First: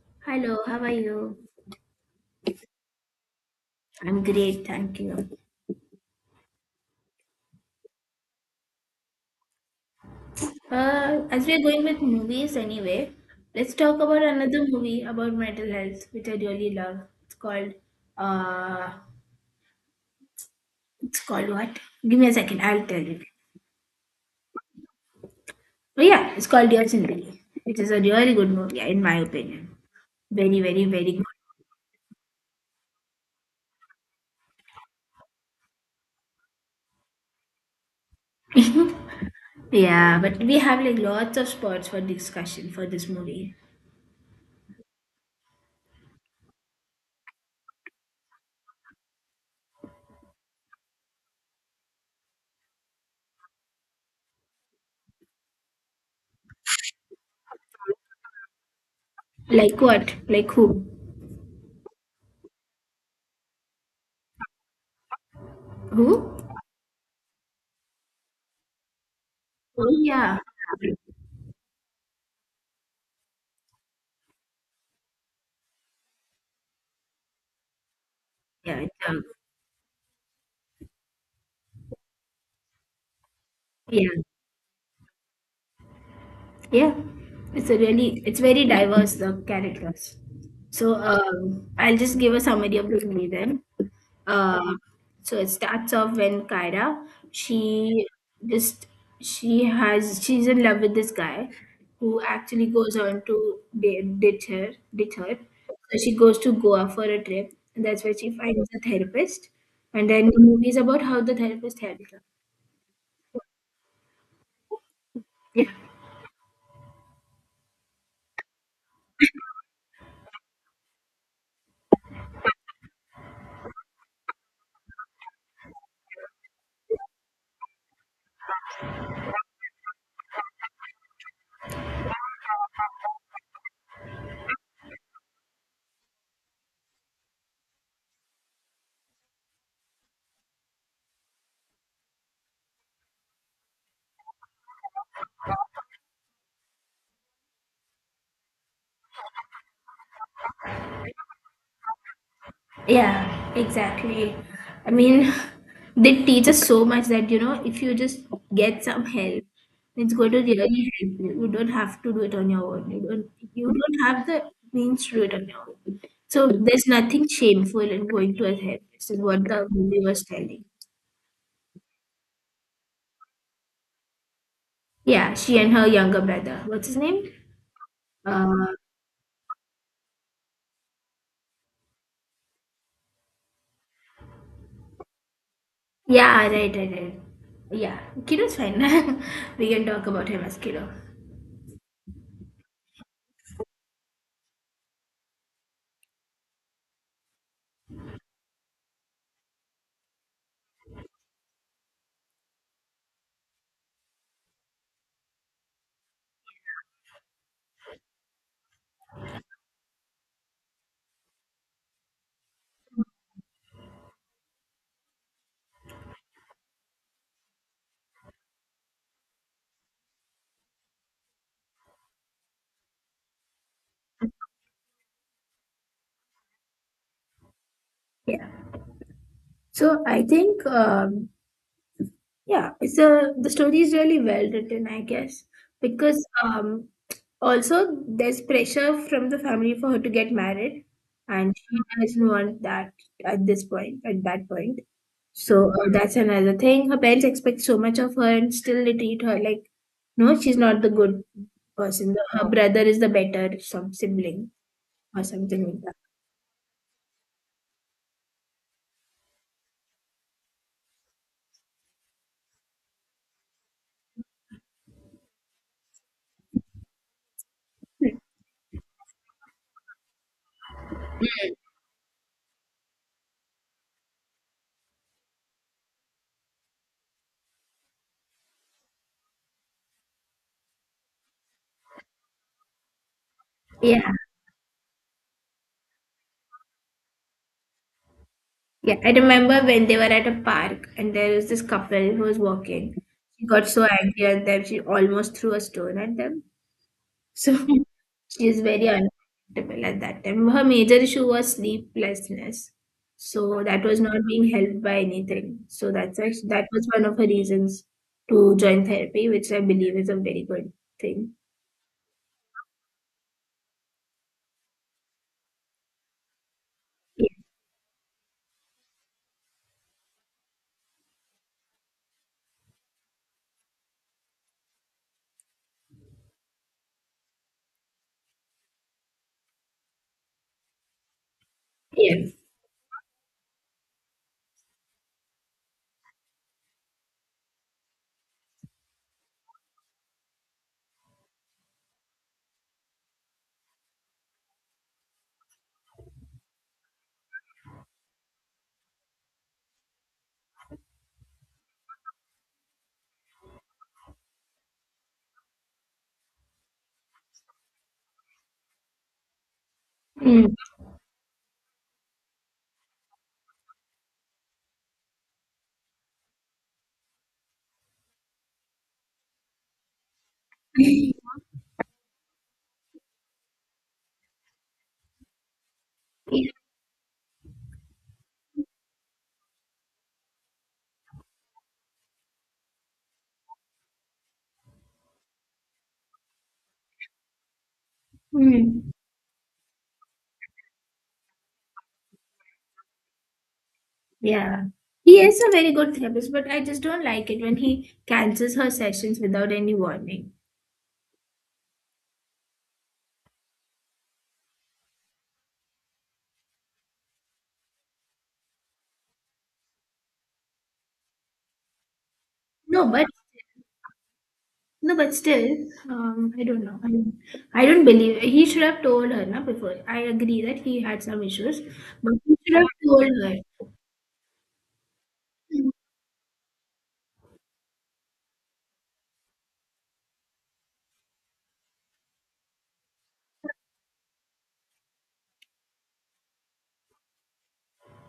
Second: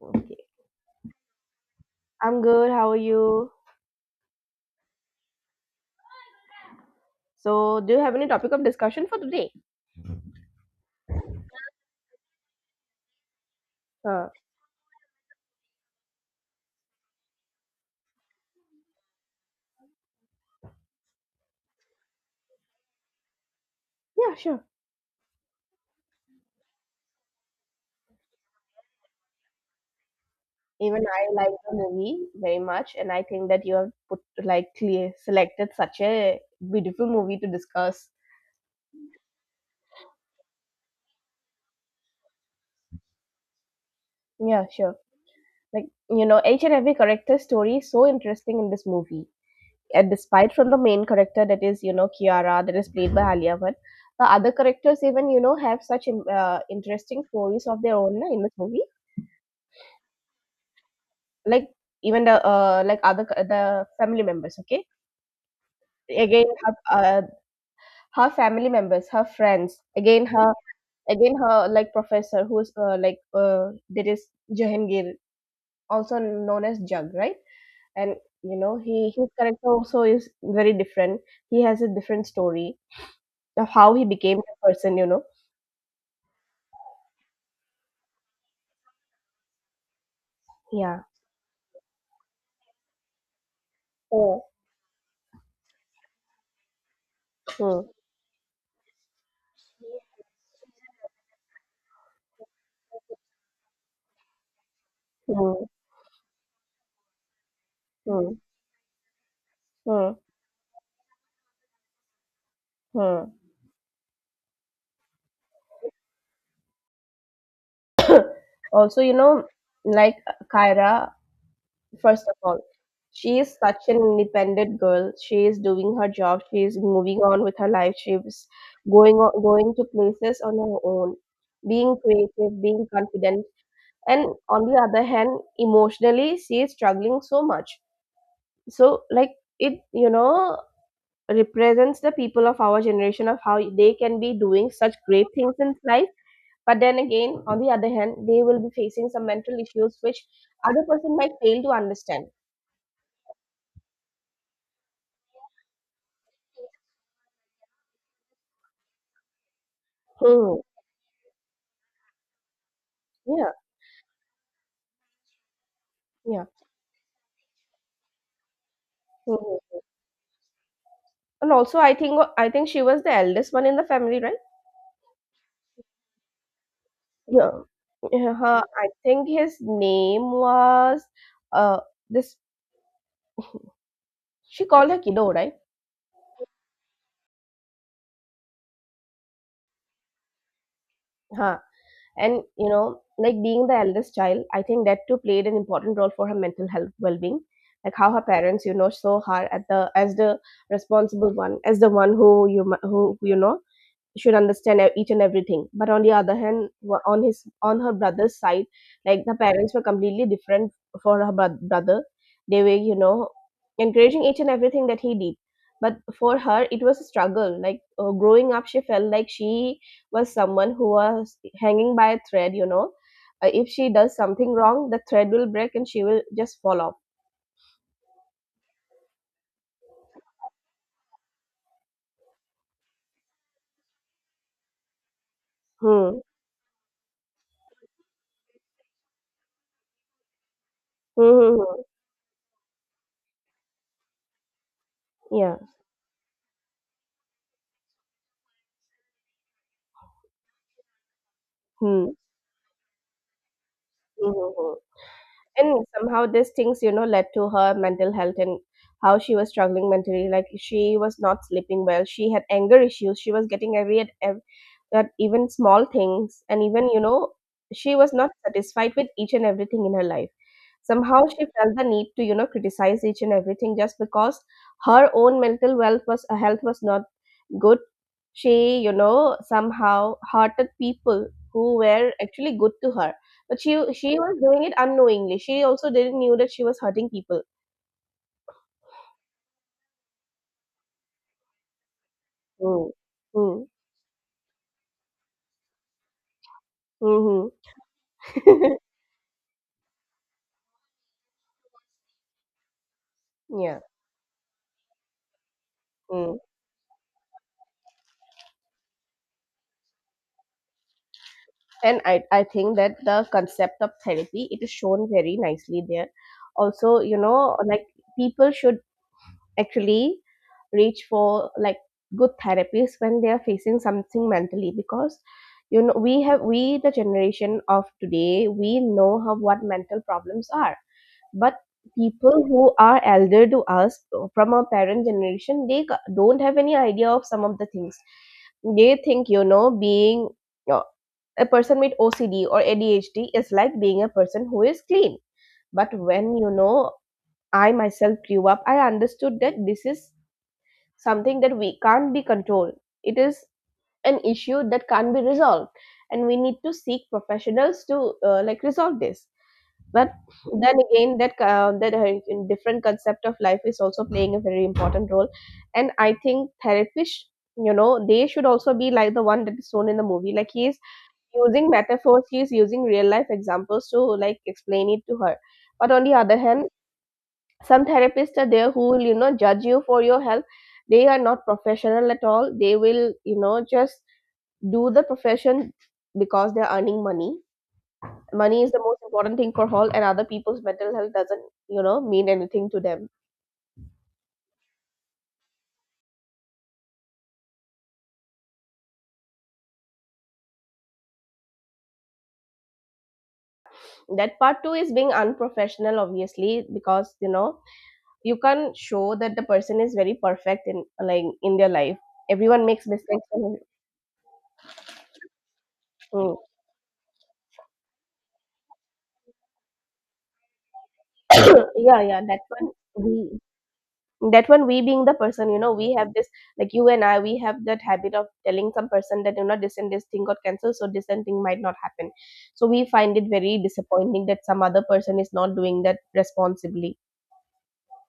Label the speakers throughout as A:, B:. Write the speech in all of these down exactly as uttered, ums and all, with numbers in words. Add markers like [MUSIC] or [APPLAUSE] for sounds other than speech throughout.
A: Okay.
B: Hello, how are you?
A: I'm good. How are you?
B: I'm great, thank you.
A: So, do you have any topic of discussion for today?
B: Uh, as we're going with movies anyway, let's talk about
A: Uh,
B: another movie about mental health, which I really love. It's called uh, it's called what? Give me a second, I'll tell you.
A: yeah, sure.
B: Oh yeah, it's called Dear Zindagi, which is a really good movie in my opinion. Very, very,
A: Even
B: very good.
A: I like the movie very much, and I think that you have put like clear selected such a beautiful movie to discuss.
B: Yeah, but we have like lots of spots for discussion for this movie.
A: Yeah, sure. Like you know, each and every character story is so interesting in this movie. And despite from the main character that is you know Kiara that is played by Alia Bhatt, the other characters even you know have such in, uh, interesting stories of their own uh, in this movie.
B: Like what? Like who?
A: Like even the uh, like other c- the family members, okay.
B: Who?
A: Again her, uh, her family members, her friends,
B: Oh
A: again
B: yeah,
A: her, again her like professor who's uh, like uh, that is Jahangir, also known as Jug, right? And you
B: yeah,
A: know,
B: it's,
A: he,
B: um,
A: his character also is very different. He has a different story of how he
B: yeah.
A: became the person, you know.
B: Yeah, it's a really it's very diverse, the characters. So
A: Yeah.
B: um, I'll just give a summary of the movie then.
A: Hmm.
B: Uh, so it starts off when Kyra
A: Hmm.
B: she just she has she's in love with this guy who actually goes on to di- ditch her ditch her.
A: Hmm.
B: So she goes to Goa for a trip, and that's where
A: Hmm.
B: she finds a therapist. And
A: Hmm.
B: then the movie is about how the therapist helped her.
A: Hmm. Also, you know, like Kyra, first of all, she is such an independent girl. She is doing her job. She is moving on with her life. She's going on, going to places on her own, being creative, being confident. And on the other hand, emotionally, she is struggling so much. So, like it, you know, represents the people of our generation of how they can be doing such great things in life. But then again, on the other hand, they will be facing some mental issues which other person might fail to understand.
B: Yeah, exactly. I mean, [LAUGHS] they teach us so much that, you know, if you just get some help, it's going to
A: Hmm.
B: really help you. You don't have to do it on your own. You don't,
A: Yeah.
B: you don't have the means to do it on your own.
A: Yeah.
B: So there's nothing shameful in going to a therapist, is what the
A: Mhm.
B: movie was telling.
A: And also, I think I think she was the eldest one in the family, right?
B: Yeah, she and her younger brother. What's his name?
A: Yeah. Yeah, her,
B: Uh,
A: I think his name was uh this. She called her Kiddo, right?
B: yeah, right, right, right. Yeah, Kiddo's fine. [LAUGHS] We can talk about him as Kiddo.
A: Huh. And you know, like being the eldest child, I think that too played an important role for her mental health well-being. Like how her parents, you know, saw her at the as the responsible one, as the one who you mu- who you know should understand e- each and everything. But on the other hand, wa- on his on her brother's side, like the parents were completely different for her bro- brother. They were, you know, encouraging each and everything that he did. But for her it was a struggle. Like uh, growing up, she felt like she was someone who was hanging by a thread, you know. Uh, if she does something wrong, the thread will break and she will just fall off.
B: Yeah. So I think, um, yeah, it's a the story is really well written, I guess,
A: Hmm.
B: because um, also there's pressure from the family for her to get married,
A: Hmm,
B: and
A: hmm,
B: she
A: hmm.
B: doesn't want that at this point, at that point.
A: Yeah.
B: So uh, that's another thing. Her parents expect so much of her, and still they treat her like, no, she's not the good
A: Hmm.
B: person. Her brother is the better some
A: Hmm,
B: sibling
A: hmm, hmm.
B: or something like
A: And
B: that.
A: somehow these things, you know, led to her mental health, and how she was struggling mentally. Like she was not sleeping well, she had anger issues, she was getting angry at ev- at even small things, and even, you know, she was not satisfied with each and everything in her life. Somehow she felt the need to, you know, criticize each and everything just because her own mental wealth was uh, health was not good. She, you know, somehow hurted people who were actually good to her. But she
B: Yeah,
A: she was doing it unknowingly. She also didn't knew that she was hurting people.
B: yeah, I remember when they were at a park and there was this couple who was
A: Mm.
B: walking. She
A: Mm.
B: got so angry at them, she almost threw a stone at them. So
A: Mm-hmm.
B: [LAUGHS] she is very uncomfortable at that time. Her major issue was sleeplessness. So
A: [LAUGHS] Yeah.
B: that was not being helped by anything. So that's
A: Mm.
B: act- that was one of her reasons to join therapy, which I believe is a very good thing.
A: And I, I think that the concept of therapy, it is shown very nicely there. Also, you
B: Yeah.
A: know, like people should actually reach for like good therapies when they are facing something mentally, because you know, we have we the generation of today, we know how, what mental problems are. But
B: Yeah.
A: people who are elder to us, from our parent generation, they ca- don't have any idea of some of the things. They think, you know, being uh, a person with OCD or ADHD is like being a person who is clean. But when you know, I myself grew up, I understood that this is something that we can't be controlled. It is an issue that can't be resolved, and we need to seek professionals to uh, like resolve this. But
B: Mm.
A: then again, that uh, that uh, different concept of life is also playing a very important role. And I think therapists, you know, they should also be like the one that is shown in the movie. Like he is
B: [LAUGHS]
A: using metaphors, he is using real life examples to like explain it to her. But on the other
B: Yeah.
A: hand, some therapists are there who will, you know, judge you for your health. They are not professional at all. They will, you know, just do the profession because they're earning money. Money is the
B: Mm.
A: most important thing for all, and other people's mental health doesn't, you know, mean anything to them.
B: Yeah. He is a very good therapist, but I just don't like it when he cancels her sessions without any warning.
A: That part two is being unprofessional, obviously. Because you know, you can show that the person is very perfect in like in their life. Everyone makes
B: No, but
A: mistakes, and —
B: no, but still, um,
A: Mm.
B: I don't know. I mean, I don't believe he should have told her na, before. I agree that he had some issues,
A: [COUGHS] Yeah,
B: but
A: yeah,
B: he
A: that
B: should have
A: one.
B: told her.
A: We That one, we being the person, you know, we have this, like you and I, we have that habit of telling some person that, you know, this and this thing got cancelled, so this and thing might not happen. So we find it very disappointing that some other person is not doing that responsibly.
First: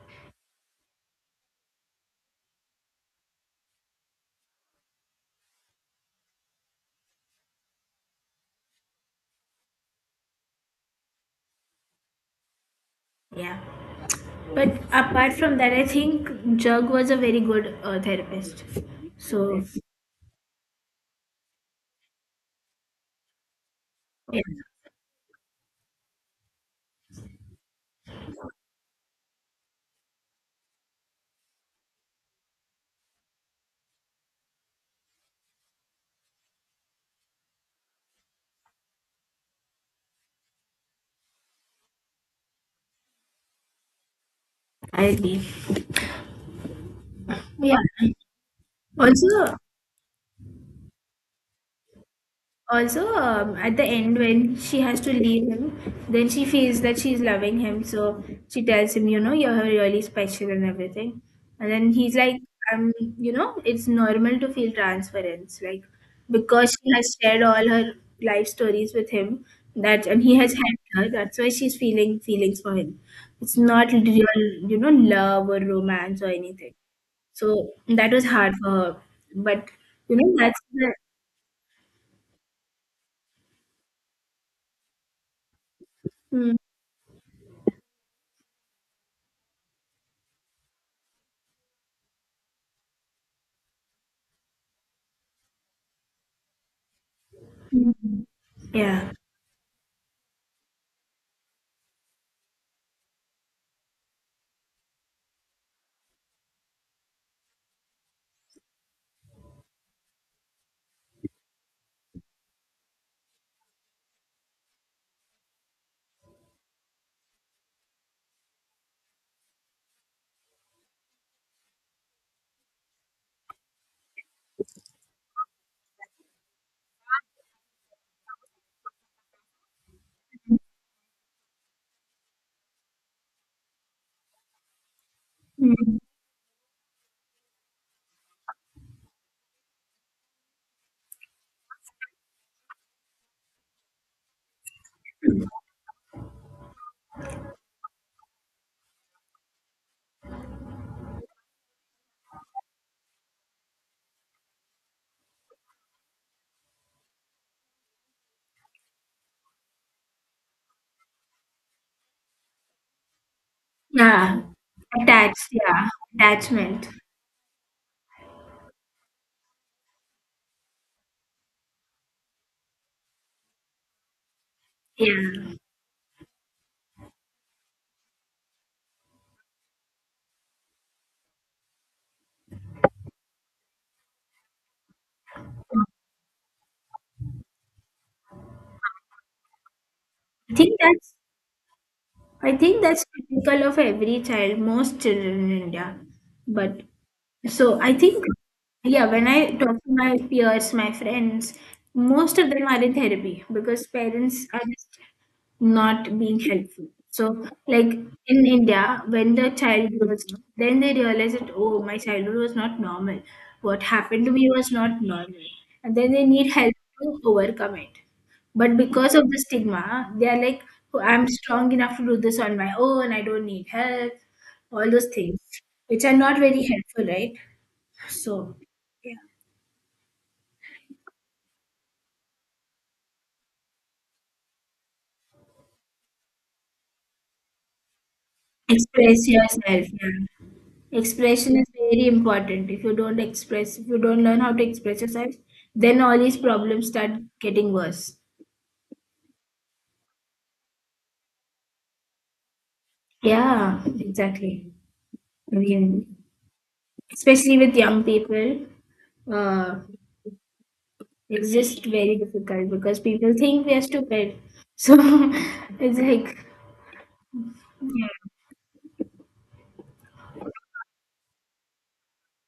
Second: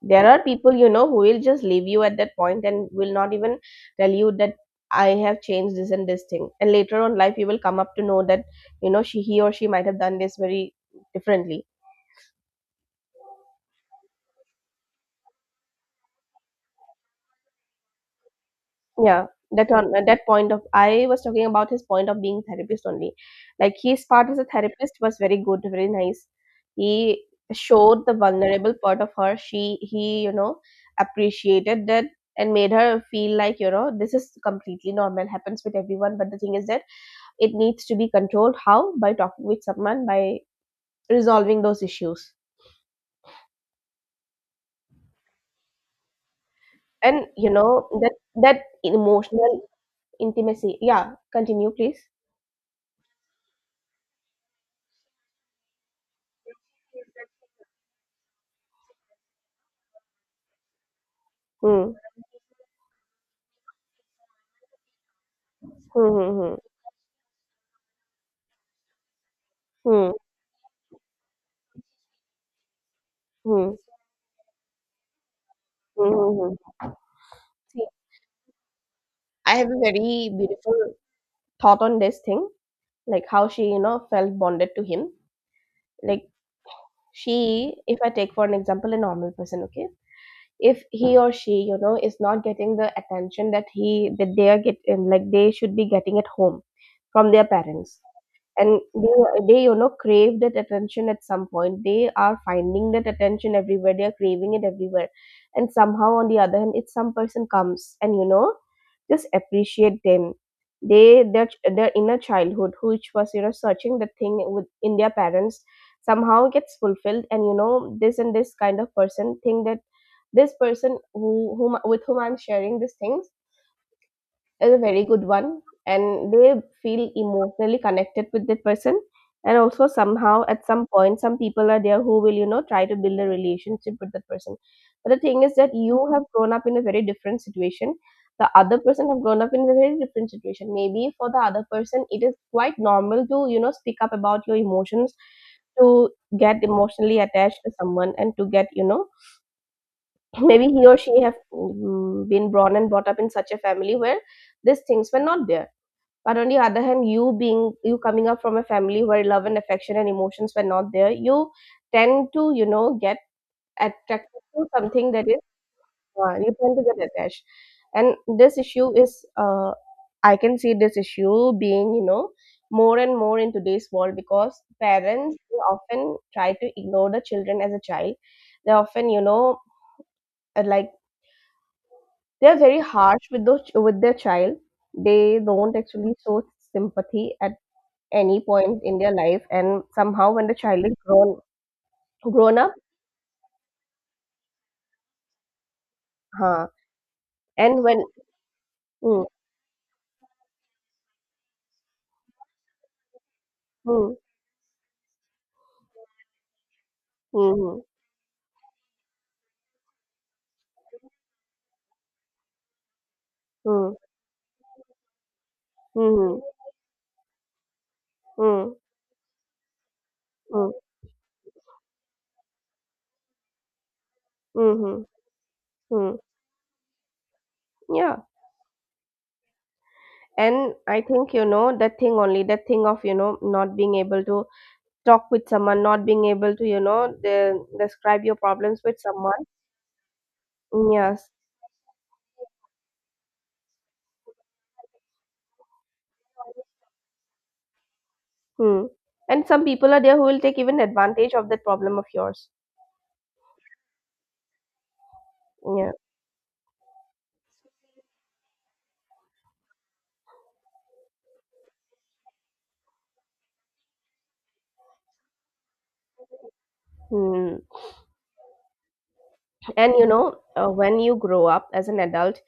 A: There are people, you know, who will just leave you at that point and will not even tell you that I have changed this and this thing, and later on life you will come up to know that, you know, she, he or she might have done this very differently.
B: Yeah. But apart from that, I think Jug was a very good uh, therapist.
A: Yeah,
B: So
A: that on uh, that point of, I was talking about his point of being therapist only. Like his part as
B: yeah,
A: a therapist was very good, very nice. He showed the vulnerable part of her. She He, you know, appreciated that and made her feel like, you know, this is completely normal, happens with everyone. But the thing is that it needs to be controlled. How? By talking with someone, by resolving those issues.
B: I agree.
A: And you
B: Yeah.
A: know, that that
B: Also,
A: emotional intimacy. Yeah, continue please.
B: also um, at the end when she has to leave him, then she feels that she's loving him, so she tells him, you know, you're really special and everything. And
A: Hmm.
B: then he's like, um you know, it's normal to feel transference, like,
A: Hmm. Hmm. Hmm.
B: because she has shared all her life stories with him, that
A: Hmm.
B: and he has helped her, that's why she's feeling feelings for him. It's
A: Hmm.
B: not real, you know, love or
A: Hmm,
B: romance or
A: hmm, hmm.
B: anything. So
A: See,
B: that was hard for her.
A: I
B: But
A: have a
B: you
A: very
B: know, that's
A: beautiful
B: the,
A: thought on this thing, like how she, you know, felt bonded to him. Like
B: mm,
A: she, if I take for an example a normal person, okay, if he or she, you know, is not getting the attention that he that they are getting, like they should be getting at home from their parents, and they,
B: yeah.
A: they you know crave that attention. At some point they are finding that attention everywhere, they are craving it everywhere. And somehow on the other hand, if some person comes and you know just appreciate them, they, their ch- their inner childhood, which was you know searching the thing with in their parents, somehow gets fulfilled. And you know, this and this kind of person think that this person who whom, with whom I'm sharing these things, is a very good one, and they feel emotionally connected with that person. And also somehow at some point, some people are there who will, you know, try to build a relationship with that person. But the thing is that you
B: Mm.
A: have grown up in a very different situation, the other person have grown up in a very different situation. Maybe for the other person it is quite normal to, you know, speak up about your emotions, to get emotionally attached to someone, and to get you know, maybe he or she have mm, been born and brought up in such a family where these things were not there. But on the other hand, you being, you coming up from a family where love and affection and emotions were not there, you tend to you know get attracted
B: Yeah.
A: to something that is —
B: Attached, yeah.
A: uh, You tend to
B: Attachment.
A: get attached. And this issue is, uh, I can see this issue being, you know, more and more in today's world, because parents,
B: Yeah.
A: they often try to ignore the children as a child. They often you know uh, like, they're very harsh with those with their child. They don't actually show sympathy at any point in their life. And somehow when the
B: I think
A: child is
B: that's
A: grown
B: I
A: grown up,
B: think that's typical of every child, most children in India.
A: huh?
B: But so
A: And
B: I
A: when —
B: think, yeah,
A: Mm,
B: when I talk to my peers, my friends, most of them are in therapy because
A: mm,
B: parents are just not being helpful. So,
A: mm,
B: like, in India, when the child grows up, then they realize that, oh, my childhood was not normal. What
A: mm,
B: happened to me was not normal. And then they
A: mm,
B: need help to overcome it.
A: mm,
B: But because of the stigma, they are like,
A: mm,
B: oh, I'm strong enough to do this on my own, I don't need help, all
A: mm,
B: those things, which are
A: mm,
B: not very helpful, right?
A: yeah.
B: So, yeah.
A: And I think you know that thing only, that thing of you know not being able to talk with someone, not being able to you know de- describe your problems with
B: Express
A: someone.
B: yourself. Yeah.
A: Mm. Yes.
B: Expression is very important. If you don't express, if you don't learn how to express yourself, then all these problems start getting worse.
A: Hmm. And some people are there who will take even advantage of that problem of yours.
B: Yeah, exactly. I
A: Yeah.
B: mean, especially with young people, uh, it's just very difficult because people think we are stupid. So [LAUGHS] it's like,
A: Hmm. And you know, uh, when you grow up as an adult,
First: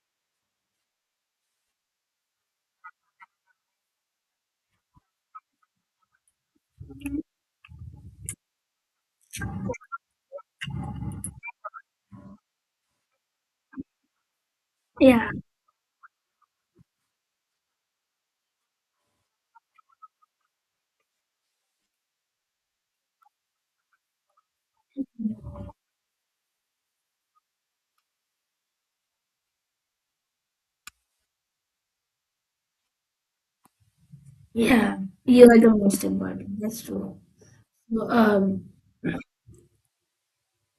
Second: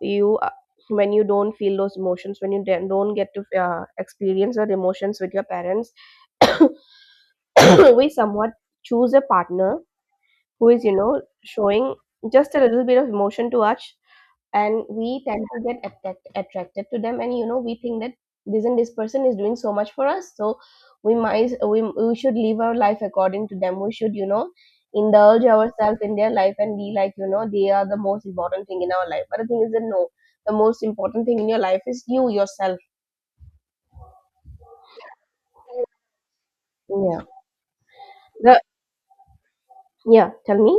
A: you uh, when you don't feel those emotions, when you don't don't get to uh, experience those emotions with your parents, [COUGHS] we somewhat choose a partner who is you know showing just a little bit of emotion to us, and we
B: yeah,
A: tend to get attract- attracted to them, and you know we think that this and this person is doing so much for us, so we might we, we should live our life according to them. We should, you know indulge ourselves in their life and be like, you know they are the most important thing in our life. But the thing is that no, the most important thing in your life is you yourself.
B: yeah, you are the most important. That's true.
A: Yeah.
B: So,
A: the
B: um,
A: Yeah, tell me.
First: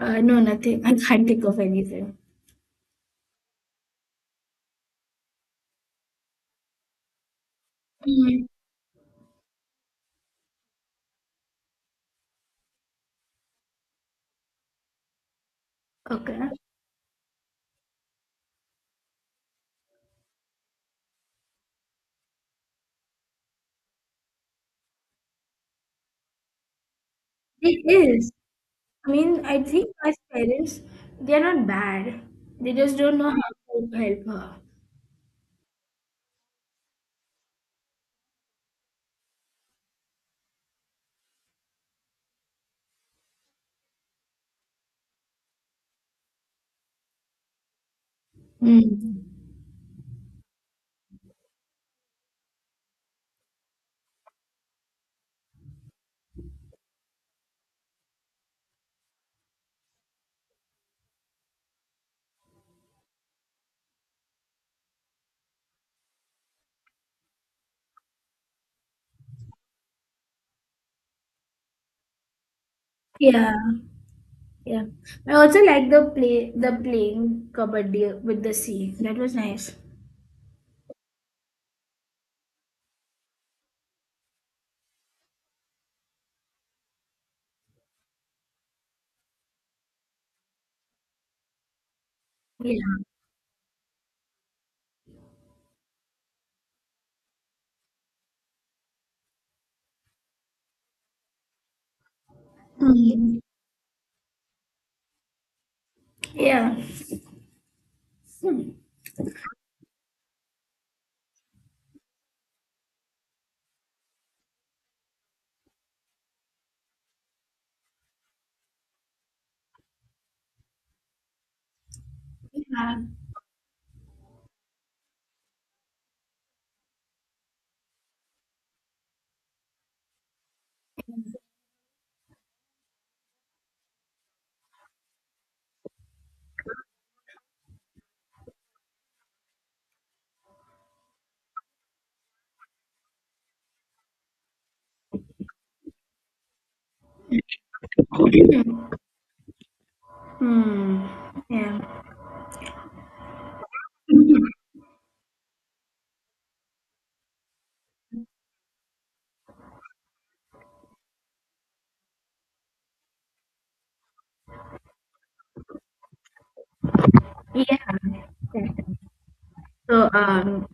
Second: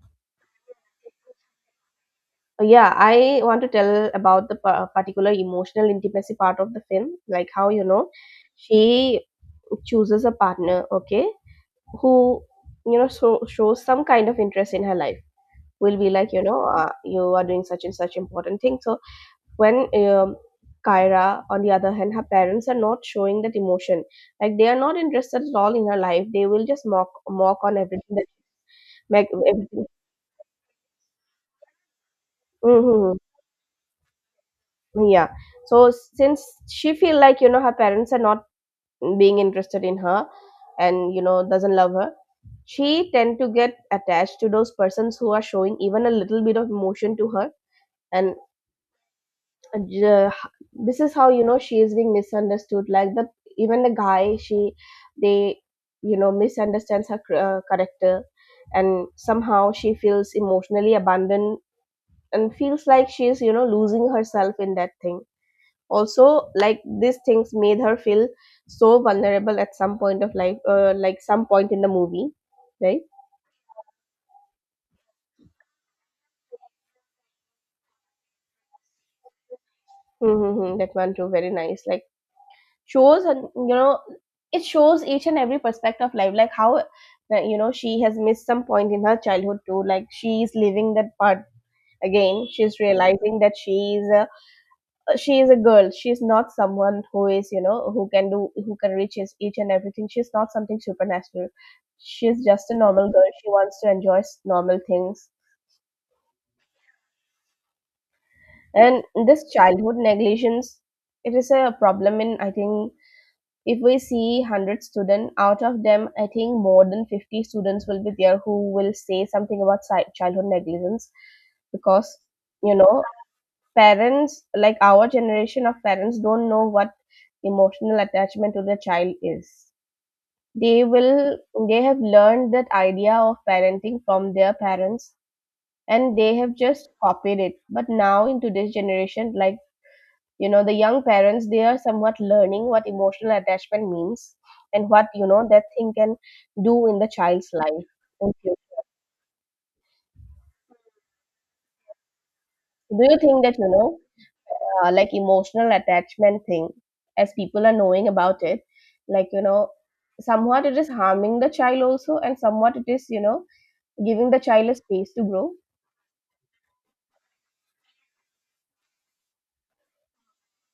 B: uh, no, nothing. I can't think of anything.
A: Uh, yeah, I want to tell about the par- particular emotional intimacy part of the film, like how you know
B: Mm,
A: she chooses a partner, okay, who you know so, shows some kind of interest in her life, will be like, you
B: okay.
A: know uh, you are doing such and such important thing. So when um, Kyra, on the other hand, her parents are not showing that emotion. Like, they are not interested at all in her life. They will just mock mock on
B: It
A: everything, that
B: is. I
A: like
B: mean, I
A: everything.
B: think as parents, they're not bad. They just
A: Hmm.
B: don't know how to help her.
A: Yeah. So since she feel like, you know her parents are not being interested in her, and you know doesn't love her, she tend to get attached to those persons who are showing even a little bit of emotion to her. And
B: Mm.
A: uh, this is how, you know she is being misunderstood, like the even the guy she they you know misunderstands her uh, character, and somehow she feels emotionally abandoned and feels like she is, you know losing herself in that thing. Also, like these things made her feel so vulnerable at some point of life, uh, like some point in the movie, right?
B: Yeah, yeah. I also like the play, the playing kabaddi with the sea. That was nice.
A: Mm-hmm. That one too, very nice. Like shows, and you know, it shows each and every aspect of life. Like how, uh, you know, she has missed some point in her childhood too. Like she is living that part again. She's
B: Yeah.
A: realizing that she is a she is a girl. She's not someone who is, you know who can do who can reach his, each and everything. She's not something supernatural. She's just a normal girl.
B: Mm.
A: She wants to enjoy s- normal things.
B: Yeah. Hmm.
A: And this childhood negligence, it is a problem. In I think if we see one hundred students, out of them I think more than fifty students will be there who will say something about si- childhood negligence, because you
B: Yeah.
A: know, parents, like our generation of parents, don't know what emotional attachment to their child is. They will they have learned that idea of parenting from their parents, and they have just copied it. But now in today's generation, like you know, the young parents, they are somewhat learning what emotional attachment means, and what you know, that thing can do in the child's life in future.
B: Hmm. Yeah.
A: Do you think that, you know, uh, like emotional attachment thing, as people are knowing about it, like you know, somewhat it is harming the child also, and somewhat it is, you know, giving the child a space to grow?
B: Yeah. So um,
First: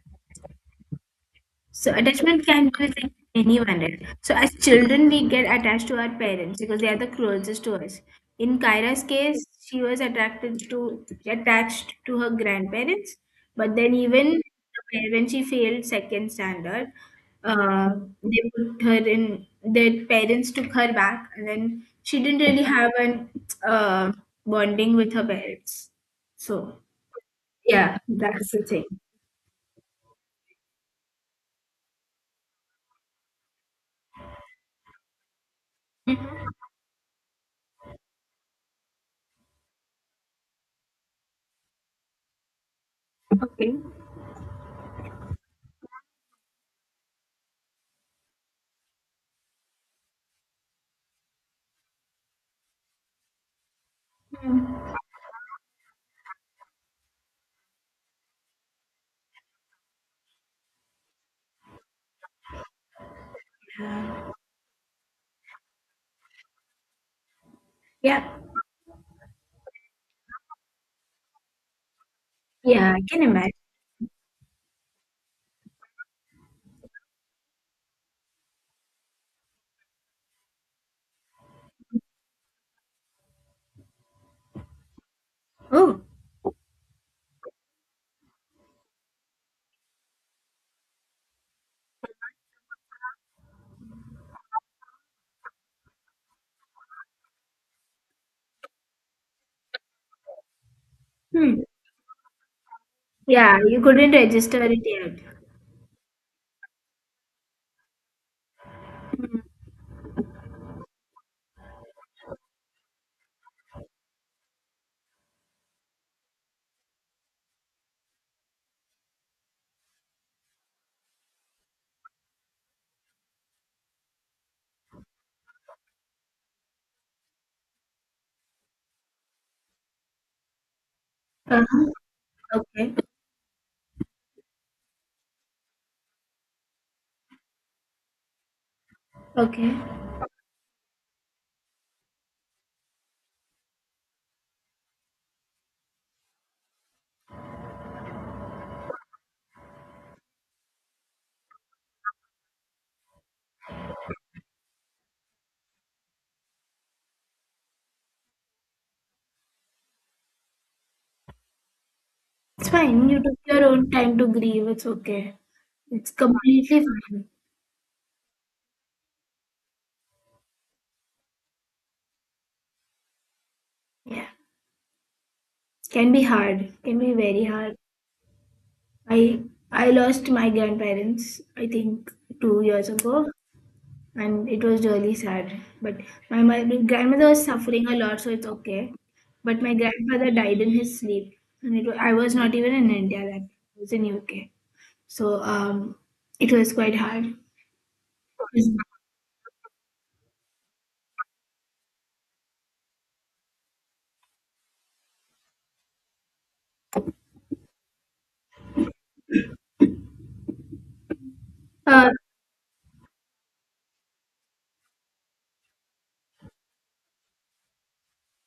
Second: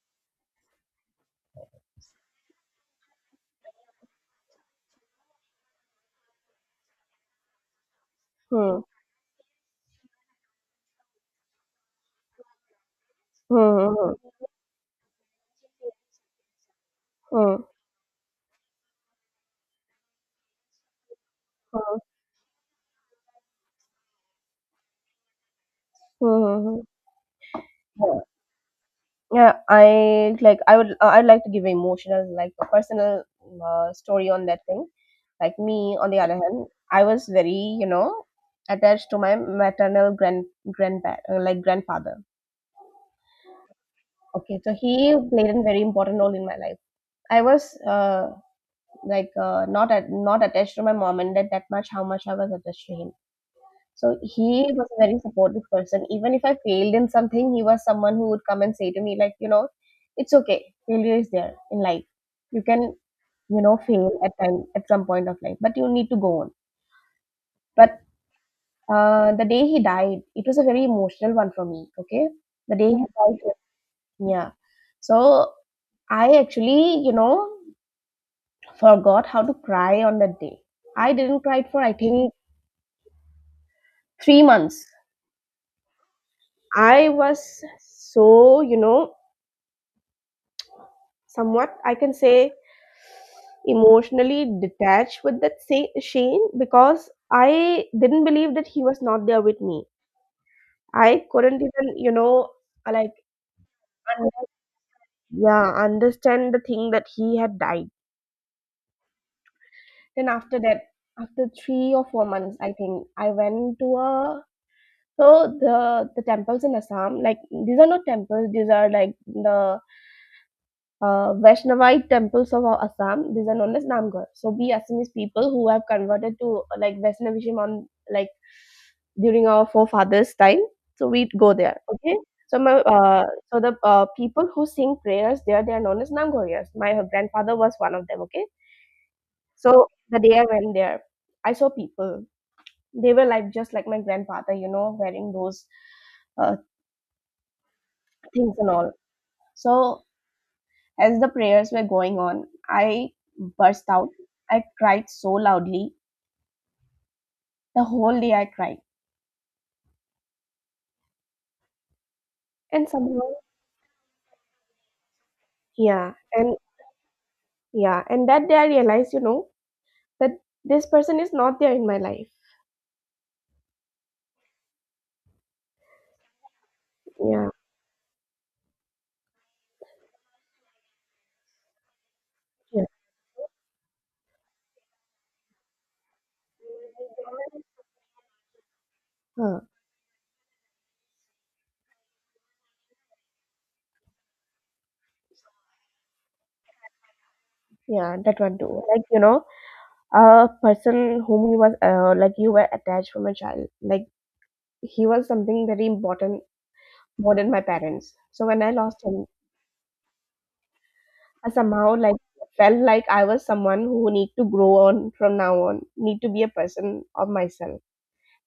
B: so attachment can be with anyone else. So as children, we get attached to our parents because they are the closest to us. In
A: Hmm.
B: Kyra's case, she was attracted to attached to her grandparents,
A: Hmm.
B: but then
A: Hmm.
B: even when she failed second standard,
A: Hmm.
B: uh, they put her in. Their parents took her back, and
A: Hmm.
B: then
A: Hmm.
B: she didn't really have an uh, bonding with her parents.
A: Hmm. Hmm,
B: So
A: hmm,
B: yeah,
A: hmm.
B: that's the thing.
A: Yeah, I like I would I'd like to give an emotional, like a personal uh, story on that thing. Like me, on the other hand, I was very, you know, attached to my maternal grand grandpa, uh, like grandfather,
B: Okay.
A: okay? So he played a very important role in my life. I was uh, like uh, not at, not attached to my mom and dad that much, how much I was attached to him. So he was
B: Mm.
A: a very supportive person. Even if I failed in something, he was someone who would come and say to me, like, you know, it's okay. Failure is there in life. You can, you know, fail at time at some point of life, but you need to go on. But
B: Yeah.
A: uh, the day he died, it was a very emotional one for me. Okay, the day
B: Yeah, I
A: he
B: can
A: died,
B: imagine.
A: yeah. So I actually, you know, forgot how to cry on that day. I didn't cry for, I think, three months.
B: Oh,
A: I was so, you know, somewhat I can say emotionally detached with that, say, shane, because I didn't believe that he was not there with me. I couldn't
B: hmm.
A: even, you know, like
B: Yeah, you couldn't
A: under,
B: register it yet.
A: yeah, understand the thing that he had died. Then after that, after three or four months, I think, I went to a, so the the temples in Assam, like these are not temples, these are like the uh, Vaishnavite temples of Assam. These are known as Namgar. So we Assamese people who have converted to, uh, like Vaishnavism, on like during our forefathers' time. So we go there.
B: Uh-huh.
A: Okay. So my
B: Okay,
A: uh, so the uh, people who sing prayers there, they are known as Namgorias. My grandfather was one of them. Okay.
B: okay.
A: So the day I went there, I saw people. They were like just like my grandfather, you know, wearing those uh, things and all. So as the prayers were going on, I burst out. I cried so loudly. The whole day I cried.
B: It's
A: And
B: fine. You
A: somehow,
B: took your own time to grieve. It's okay.
A: yeah,
B: It's
A: and
B: completely fine.
A: yeah, and that day I realized, you know, that this person is not there in my life.
B: Yeah. Can be hard. Can be very
A: Yeah,
B: hard. I I lost my grandparents, I think, two
A: yeah.
B: years ago, and it was really sad. But my, my grandmother was suffering a lot, so it's okay.
A: Huh.
B: But my grandfather died in his sleep, and it, wa- I was not even in India then. I was in U K. So um, it was quite hard.
A: Yeah, that one too. Like, you know, a person whom you was uh, like you were attached from a child. Like he was something very important, more than my parents. So when I lost him, I somehow
B: Uh,
A: like felt like I was someone who need to grow on from now on, need to be a person of myself.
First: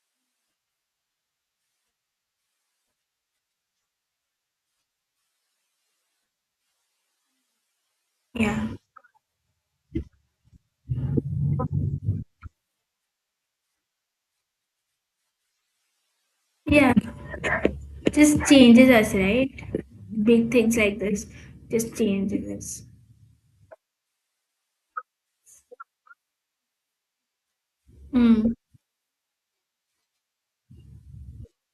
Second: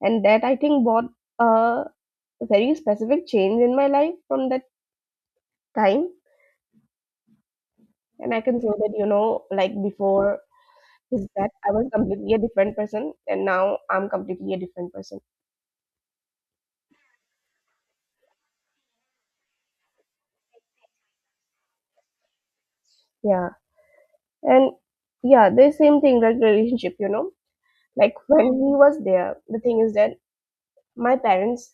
A: And that, I think, brought a very specific change in my life from that time. And I can
B: yeah,
A: say that, you know, like before is that I was completely a different person, and now I'm completely a different person.
B: yeah, just changes us, right? Big things like this just changes us.
A: Yeah. And yeah, the same thing, like relationship, you know. Like when
B: Mm.
A: he was there, the thing is that my parents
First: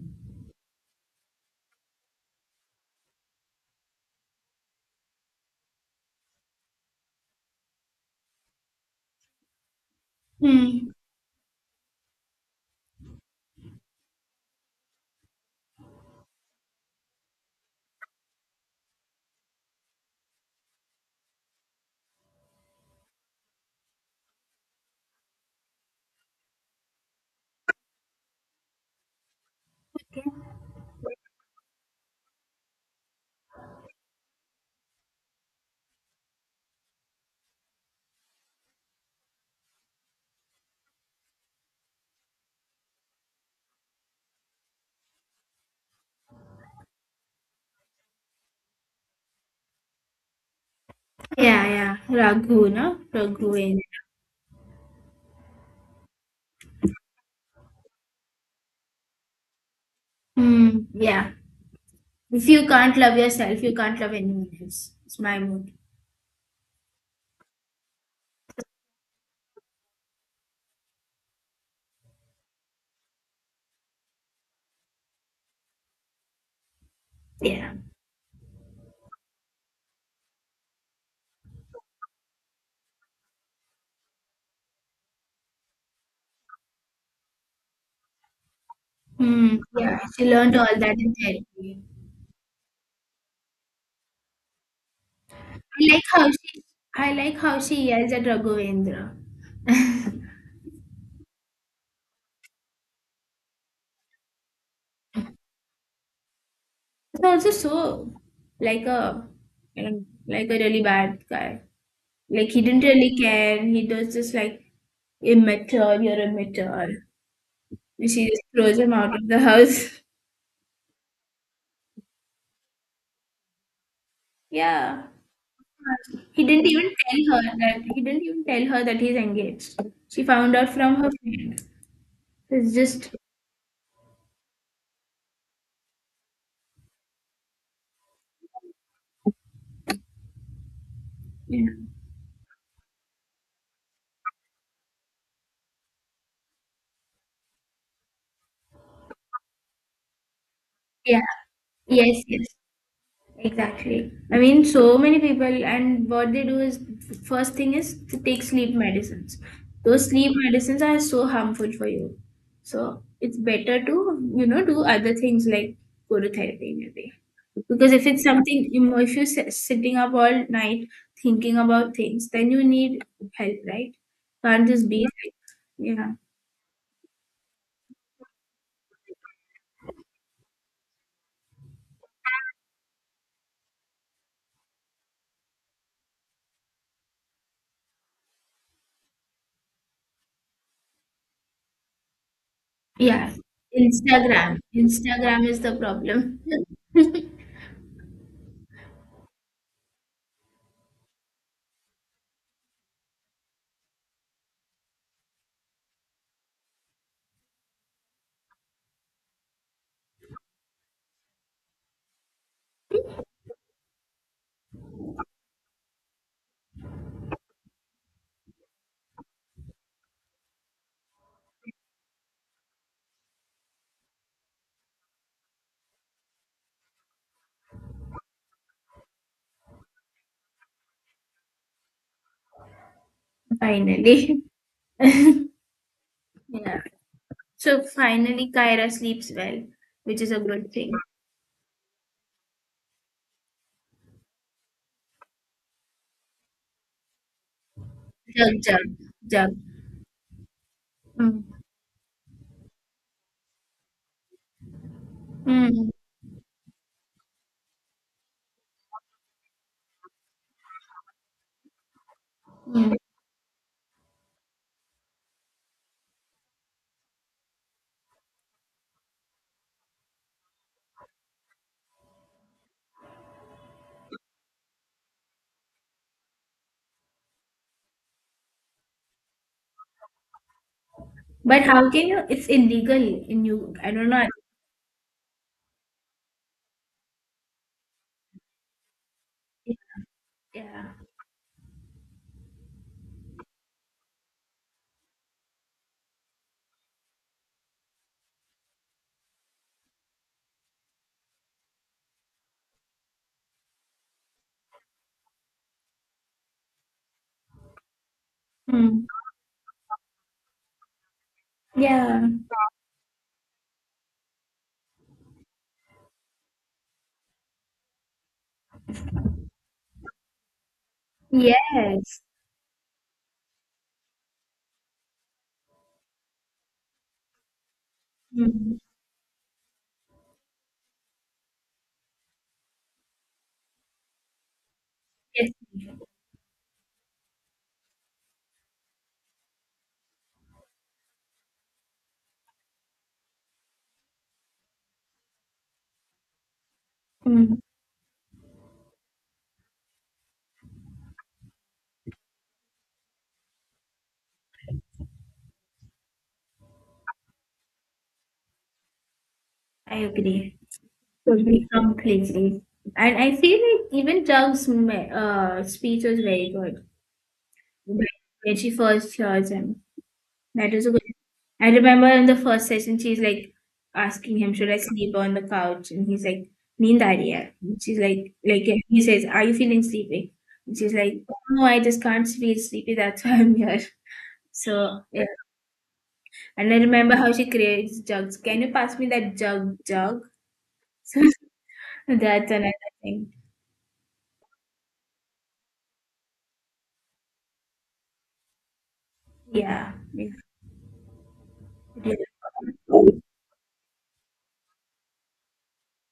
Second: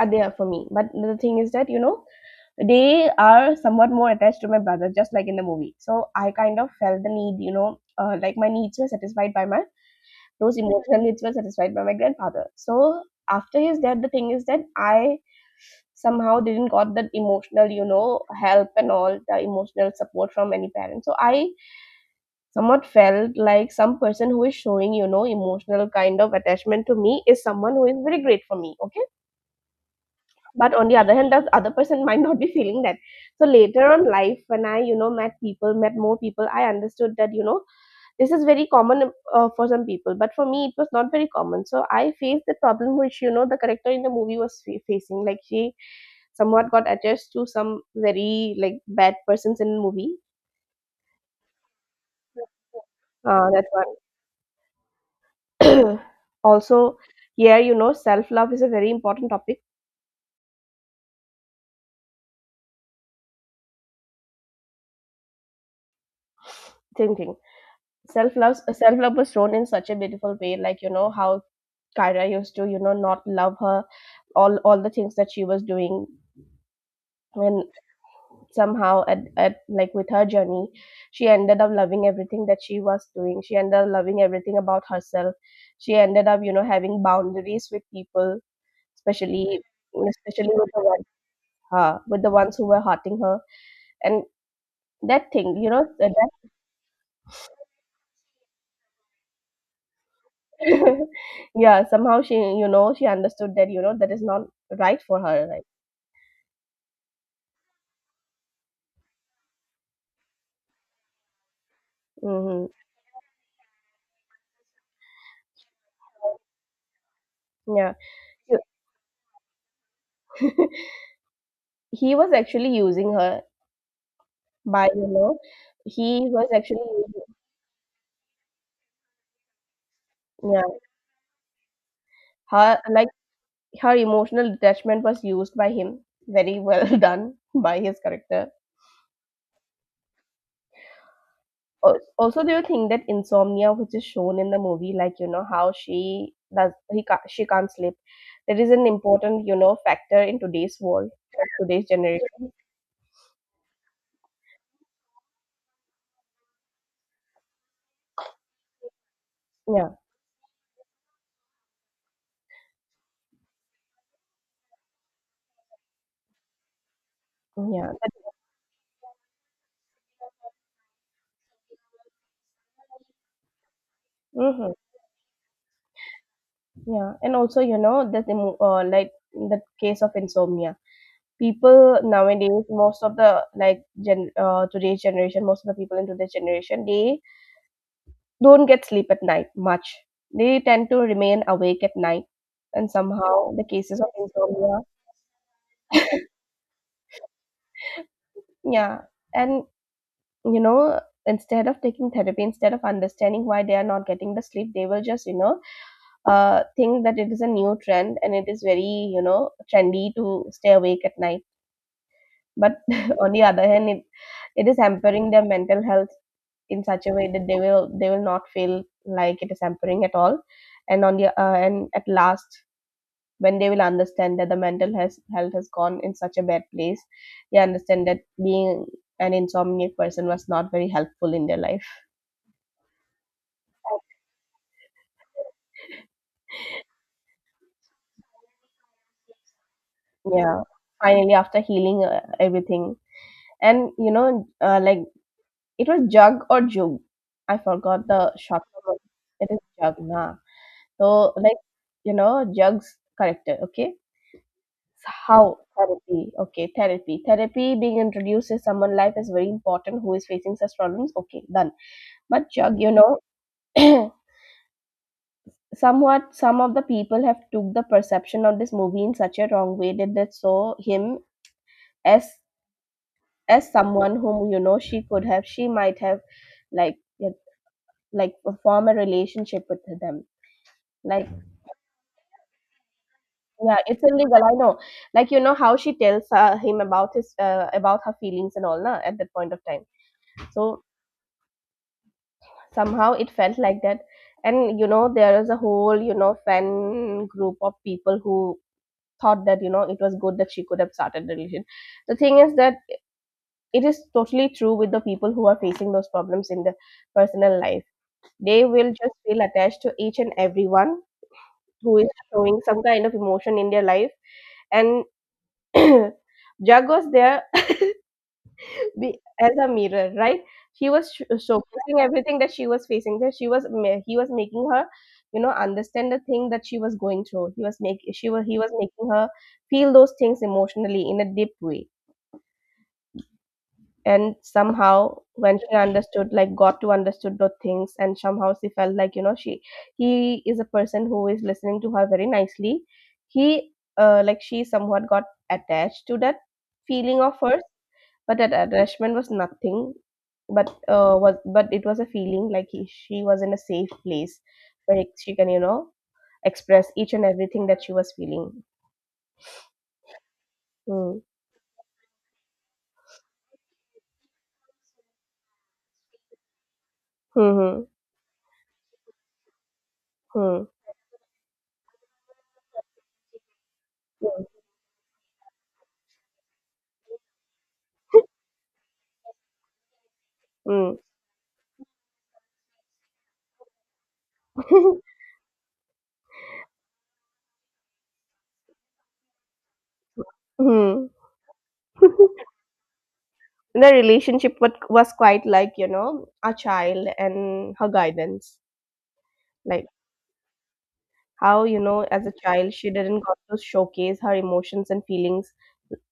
A: are there for me. But the thing is that, you know, they are somewhat more attached to my brother, just like in the movie. So I kind of felt the need, you know, uh, like my needs were satisfied by my, those
B: Mm.
A: emotional needs were satisfied by my grandfather. So after his death, the thing is that I somehow didn't got that emotional, you know, help and all the emotional support from any parent. So I somewhat felt like some person who is showing, you know, emotional kind of attachment to me is someone who is very great for me. Okay, but on the other hand, the other person might not be feeling that. So later on life, when I, you know, met people, met more people, I understood that, you know, this is very common, uh, for some people, but for me it was not very common. So I faced the problem which, you know, the character in the movie was fa- facing. Like she somewhat got attached to some very like bad persons in the movie.
B: Yeah, yeah. Raghu, no?
A: Uh,
B: Raghu.
A: that
B: In-
A: one [COUGHS] [CLEARS THROAT] also, here you know, self love is a very important topic.
B: Mm. Yeah. If you can't love yourself, you can't love anyone else. It's my mood.
A: Same thing, self love, self love was shown in such a beautiful way, like you know how Kyra used to, you know, not love her, all all the things that she was doing, and
B: Yeah.
A: somehow at, at like with her journey, she ended up loving everything that she was doing. She ended up loving everything about herself. She ended up, you know, having boundaries with people,
B: Mm.
A: especially
B: Yeah. She
A: especially
B: learned all
A: with the
B: that
A: ones,
B: in therapy.
A: uh, with the ones who were hurting her, and that thing, you know,
B: I like
A: that
B: how
A: that-
B: she I like how she yells at Raghavendra. [LAUGHS]
A: [LAUGHS] yeah, somehow she, you know, she understood that, you know, that is not right for her, right?
B: He's also so like a, you know, like a really bad guy. Like he
A: Mm-hmm.
B: didn't really care. He was just like immature. You're immature.
A: Yeah.
B: And she just throws him out of the house. [LAUGHS]
A: [LAUGHS] He was actually using her by you
B: Yeah.
A: know he
B: He
A: was
B: didn't even
A: actually using,
B: tell her that he didn't even tell her that he's engaged. She found out
A: yeah,
B: from her friend. It's
A: her, like
B: just
A: her emotional detachment was used by him very well. [LAUGHS] Done by his character.
B: yeah.
A: Al- also do you think that insomnia which is shown in the movie, like you know how she does he ca she can't sleep, that is an important, you know, factor in today's world,
B: Yeah.
A: today's
B: Yes, yes.
A: generation.
B: Exactly. I mean, so many people, and what they do is first thing is to take sleep medicines.
A: Yeah.
B: Those sleep medicines are so harmful for you. So it's better to, you know, do other things like go to therapy maybe.
A: yeah
B: Because if
A: that,
B: it's something, you know, if you're si- sitting up all night thinking about things, then you need help, right? Can't
A: hmm
B: just be like, yeah.
A: yeah, and also you know that the mo- uh, like the case of insomnia, people nowadays, most of the like gen uh, today's generation, most of the people in today's generation, they don't get sleep at night much. They tend to remain awake at night, and somehow
B: Yeah.
A: the cases of
B: Instagram.
A: insomnia.
B: Instagram is the problem.
A: yeah and, you know, instead of taking therapy, instead of understanding why they are not getting the sleep, they will just you know uh, think that it is a new trend and it is very, you know, trendy to stay awake at night. But [LAUGHS] on the other hand it, it is hampering their mental health in such a way that they will they will not feel like it is hampering at all. And on the uh, and at last, when they will understand that the mental has, health has gone in such a bad place, they understand that being an insomniac person was not very helpful in their life.
B: [LAUGHS] Finally. [LAUGHS] yeah. So finally, Kyra sleeps well, which is a
A: Yeah,
B: good thing.
A: finally, after healing uh, everything. And you know uh, like, it was Jug or Jug, I forgot the
B: Jug,
A: short
B: jug,
A: form. It
B: jug.
A: is Jug, nah so,
B: Mm.
A: like, you know, Jug's character. Okay. So how
B: Mm.
A: therapy— okay, therapy, therapy being introduced in someone life is very important, who is facing such problems. Okay, done. But Jug, you
B: Mm.
A: know, [CLEARS THROAT] somewhat some of the people have took the perception of this movie in such a wrong way that they saw him as as someone whom, you know, she could have, she might have, like, yeah, like form a relationship with them, like.
B: But how can you? It's illegal in you.
A: Yeah,
B: I
A: it's
B: don't know.
A: illegal, I know. Like, you know how she tells uh, him about his uh, about her feelings and all, na, at that point of time. So
B: Yeah.
A: somehow it felt like that. And, you know, there is a whole, you know, fan group of people who thought that, you know, it was good that she could have started the religion. The thing is that it is totally true with the people who are facing those problems in their personal life. They will
B: Mm.
A: just feel attached to each and everyone who is
B: Yeah.
A: showing some kind of emotion in their life. And [CLEARS THROAT] Jug was there, be as a mirror, right? She was sh- showcasing
B: Yes.
A: everything that she was facing, that she was ma- he was making her, you know, understand the thing that she was going through. He was make she was he was
B: Mm.
A: making her feel those things emotionally in a deep way. And somehow
B: Yes.
A: when she understood, like got to understood those things, and somehow she felt like, you know, she he is a person who is listening to her very nicely. He uh, Like, she somewhat got attached to that feeling of
B: Mm.
A: hers. But that attachment was nothing but uh was but it was a feeling like he, she was in a safe place where she can, you know, express each and everything that she was feeling.
B: I agree.
A: Mm.
B: Totally. Completely. And I feel like even Jug's me- uh, speech was very good
A: Hmm.
B: when when she first hears him.
A: Hmm.
B: That was a good. I remember in the first session, she's like asking
A: Mm.
B: him, "Should I sleep on the couch?" And he's like, "Neend aa rahi hai." And she's like, like he says, "Are you feeling sleepy?" And she's
A: Mm.
B: like, "No, I just can't feel sleepy. That's why I'm here." So
A: [LAUGHS]
B: yeah, and I remember how she creates jugs. Can you pass me that jug jug?
A: Mm.
B: [LAUGHS] So that's another thing.
A: The relationship was, was quite like, you know, a child and her guidance. Like,
B: Yeah, yeah,
A: how, you know, as a child, she didn't got to showcase her emotions and feelings.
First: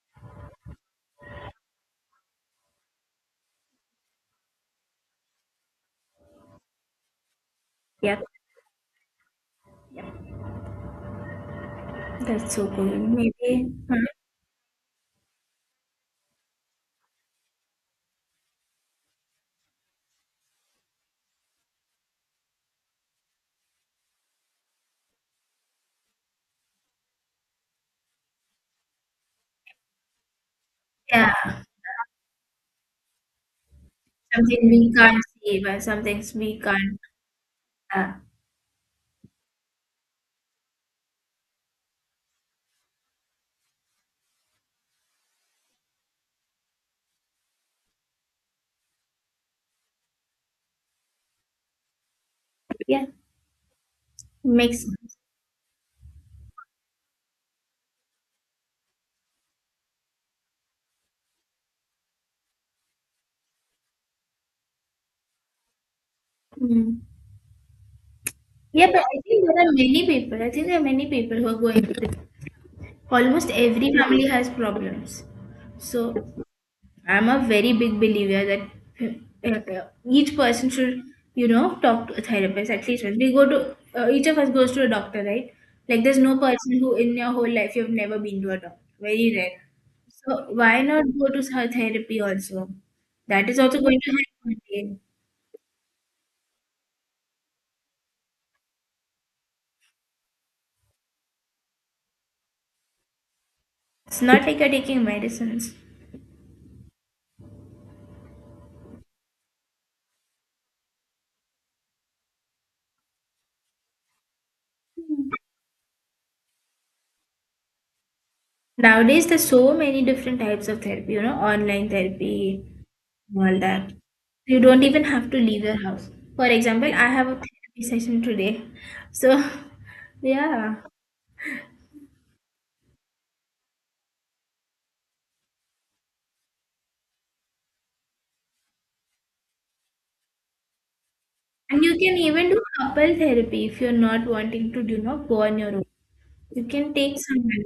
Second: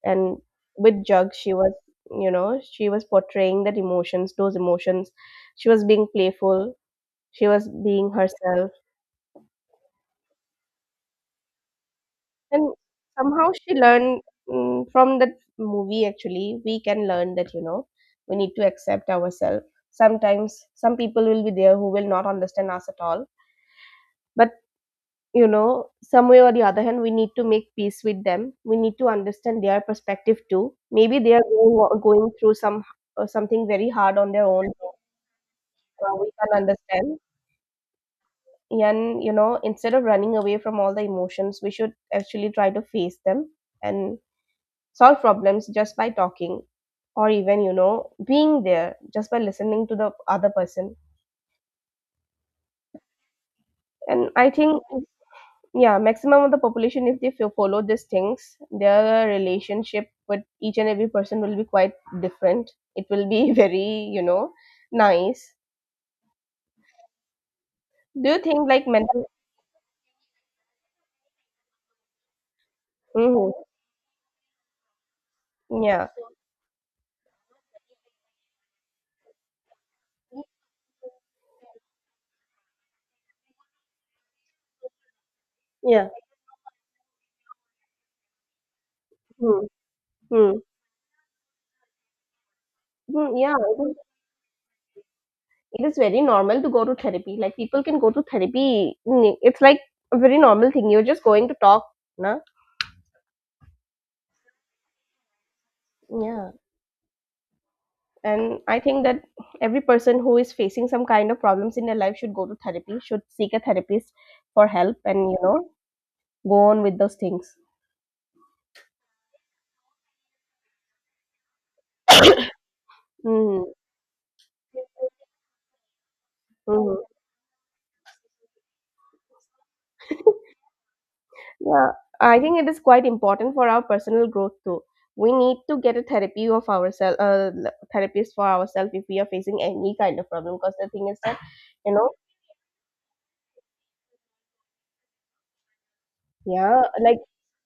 A: And with Jug, she was, you know, she was portraying that emotions, those emotions. She was being playful. She was being
B: yeah.
A: herself.
B: That's so
A: And
B: cool.
A: somehow
B: Maybe,
A: she
B: hmm,
A: learned, mm, from that movie. Actually, we can learn that, you know, we need to accept ourselves. Sometimes some people will be there who will not understand us at all, but, you know, some way or the other hand, we need to make peace with them, we need to understand their perspective too. Maybe
B: yeah,
A: they are going, going through some uh, something very hard on their
B: something
A: own.
B: we can't see, but some
A: Uh, we
B: things
A: can
B: we can't.
A: understand.
B: Uh,
A: And, you know, instead of running away from all the emotions, we should actually try to face them and solve problems just by talking, or even, you know, being there just by listening to the other person.
B: Yeah,
A: And I think—
B: makes sense.
A: yeah, maximum of the population, if they fo- follow these things, their relationship with each and every person will be quite different. It will be [LAUGHS] very, you know, nice.
B: Mm.
A: Do you think, like,
B: Yeah, but I
A: mental?
B: think there are many people. I think there are many people who are going through this. Almost
A: Mm-hmm.
B: every family has problems.
A: Yeah,
B: So I'm a very big believer that uh, uh, each person should, you know, talk to a therapist at least once. We go to uh, each of us goes to a doctor, right? Like
A: yeah,
B: there's no person who in your whole life you've never been to a doctor. Very rare.
A: mm,
B: So
A: mm,
B: why not go to her therapy also?
A: mm,
B: That
A: yeah.
B: is also
A: It is,
B: going to help one day.
A: it is very normal to go to therapy. Like, people can go to therapy. Mm, it's like a very normal thing. You're just going to talk, na?
B: It's not like you're taking medicines.
A: Yeah. And I think that every person who is facing some kind of problems in their life should go to therapy, should seek a therapist for help, and, you know, go on with those things.
B: Nowadays, there's so many different types of therapy, you know, online therapy, all
A: Mm.
B: that. You don't even have to leave your house. For example,
A: Mhm.
B: I have a therapy session today. So, [LAUGHS] yeah.
A: Yeah, I think it is quite important for our personal growth too. We need to get a therapy of ourselves, uh, l- therapist for ourselves if we are facing any kind of problem. Because the thing is that,
B: And you
A: you know,
B: can even do couple therapy if you're not wanting to, you know, go on your own. You
A: yeah,
B: can take
A: like
B: some help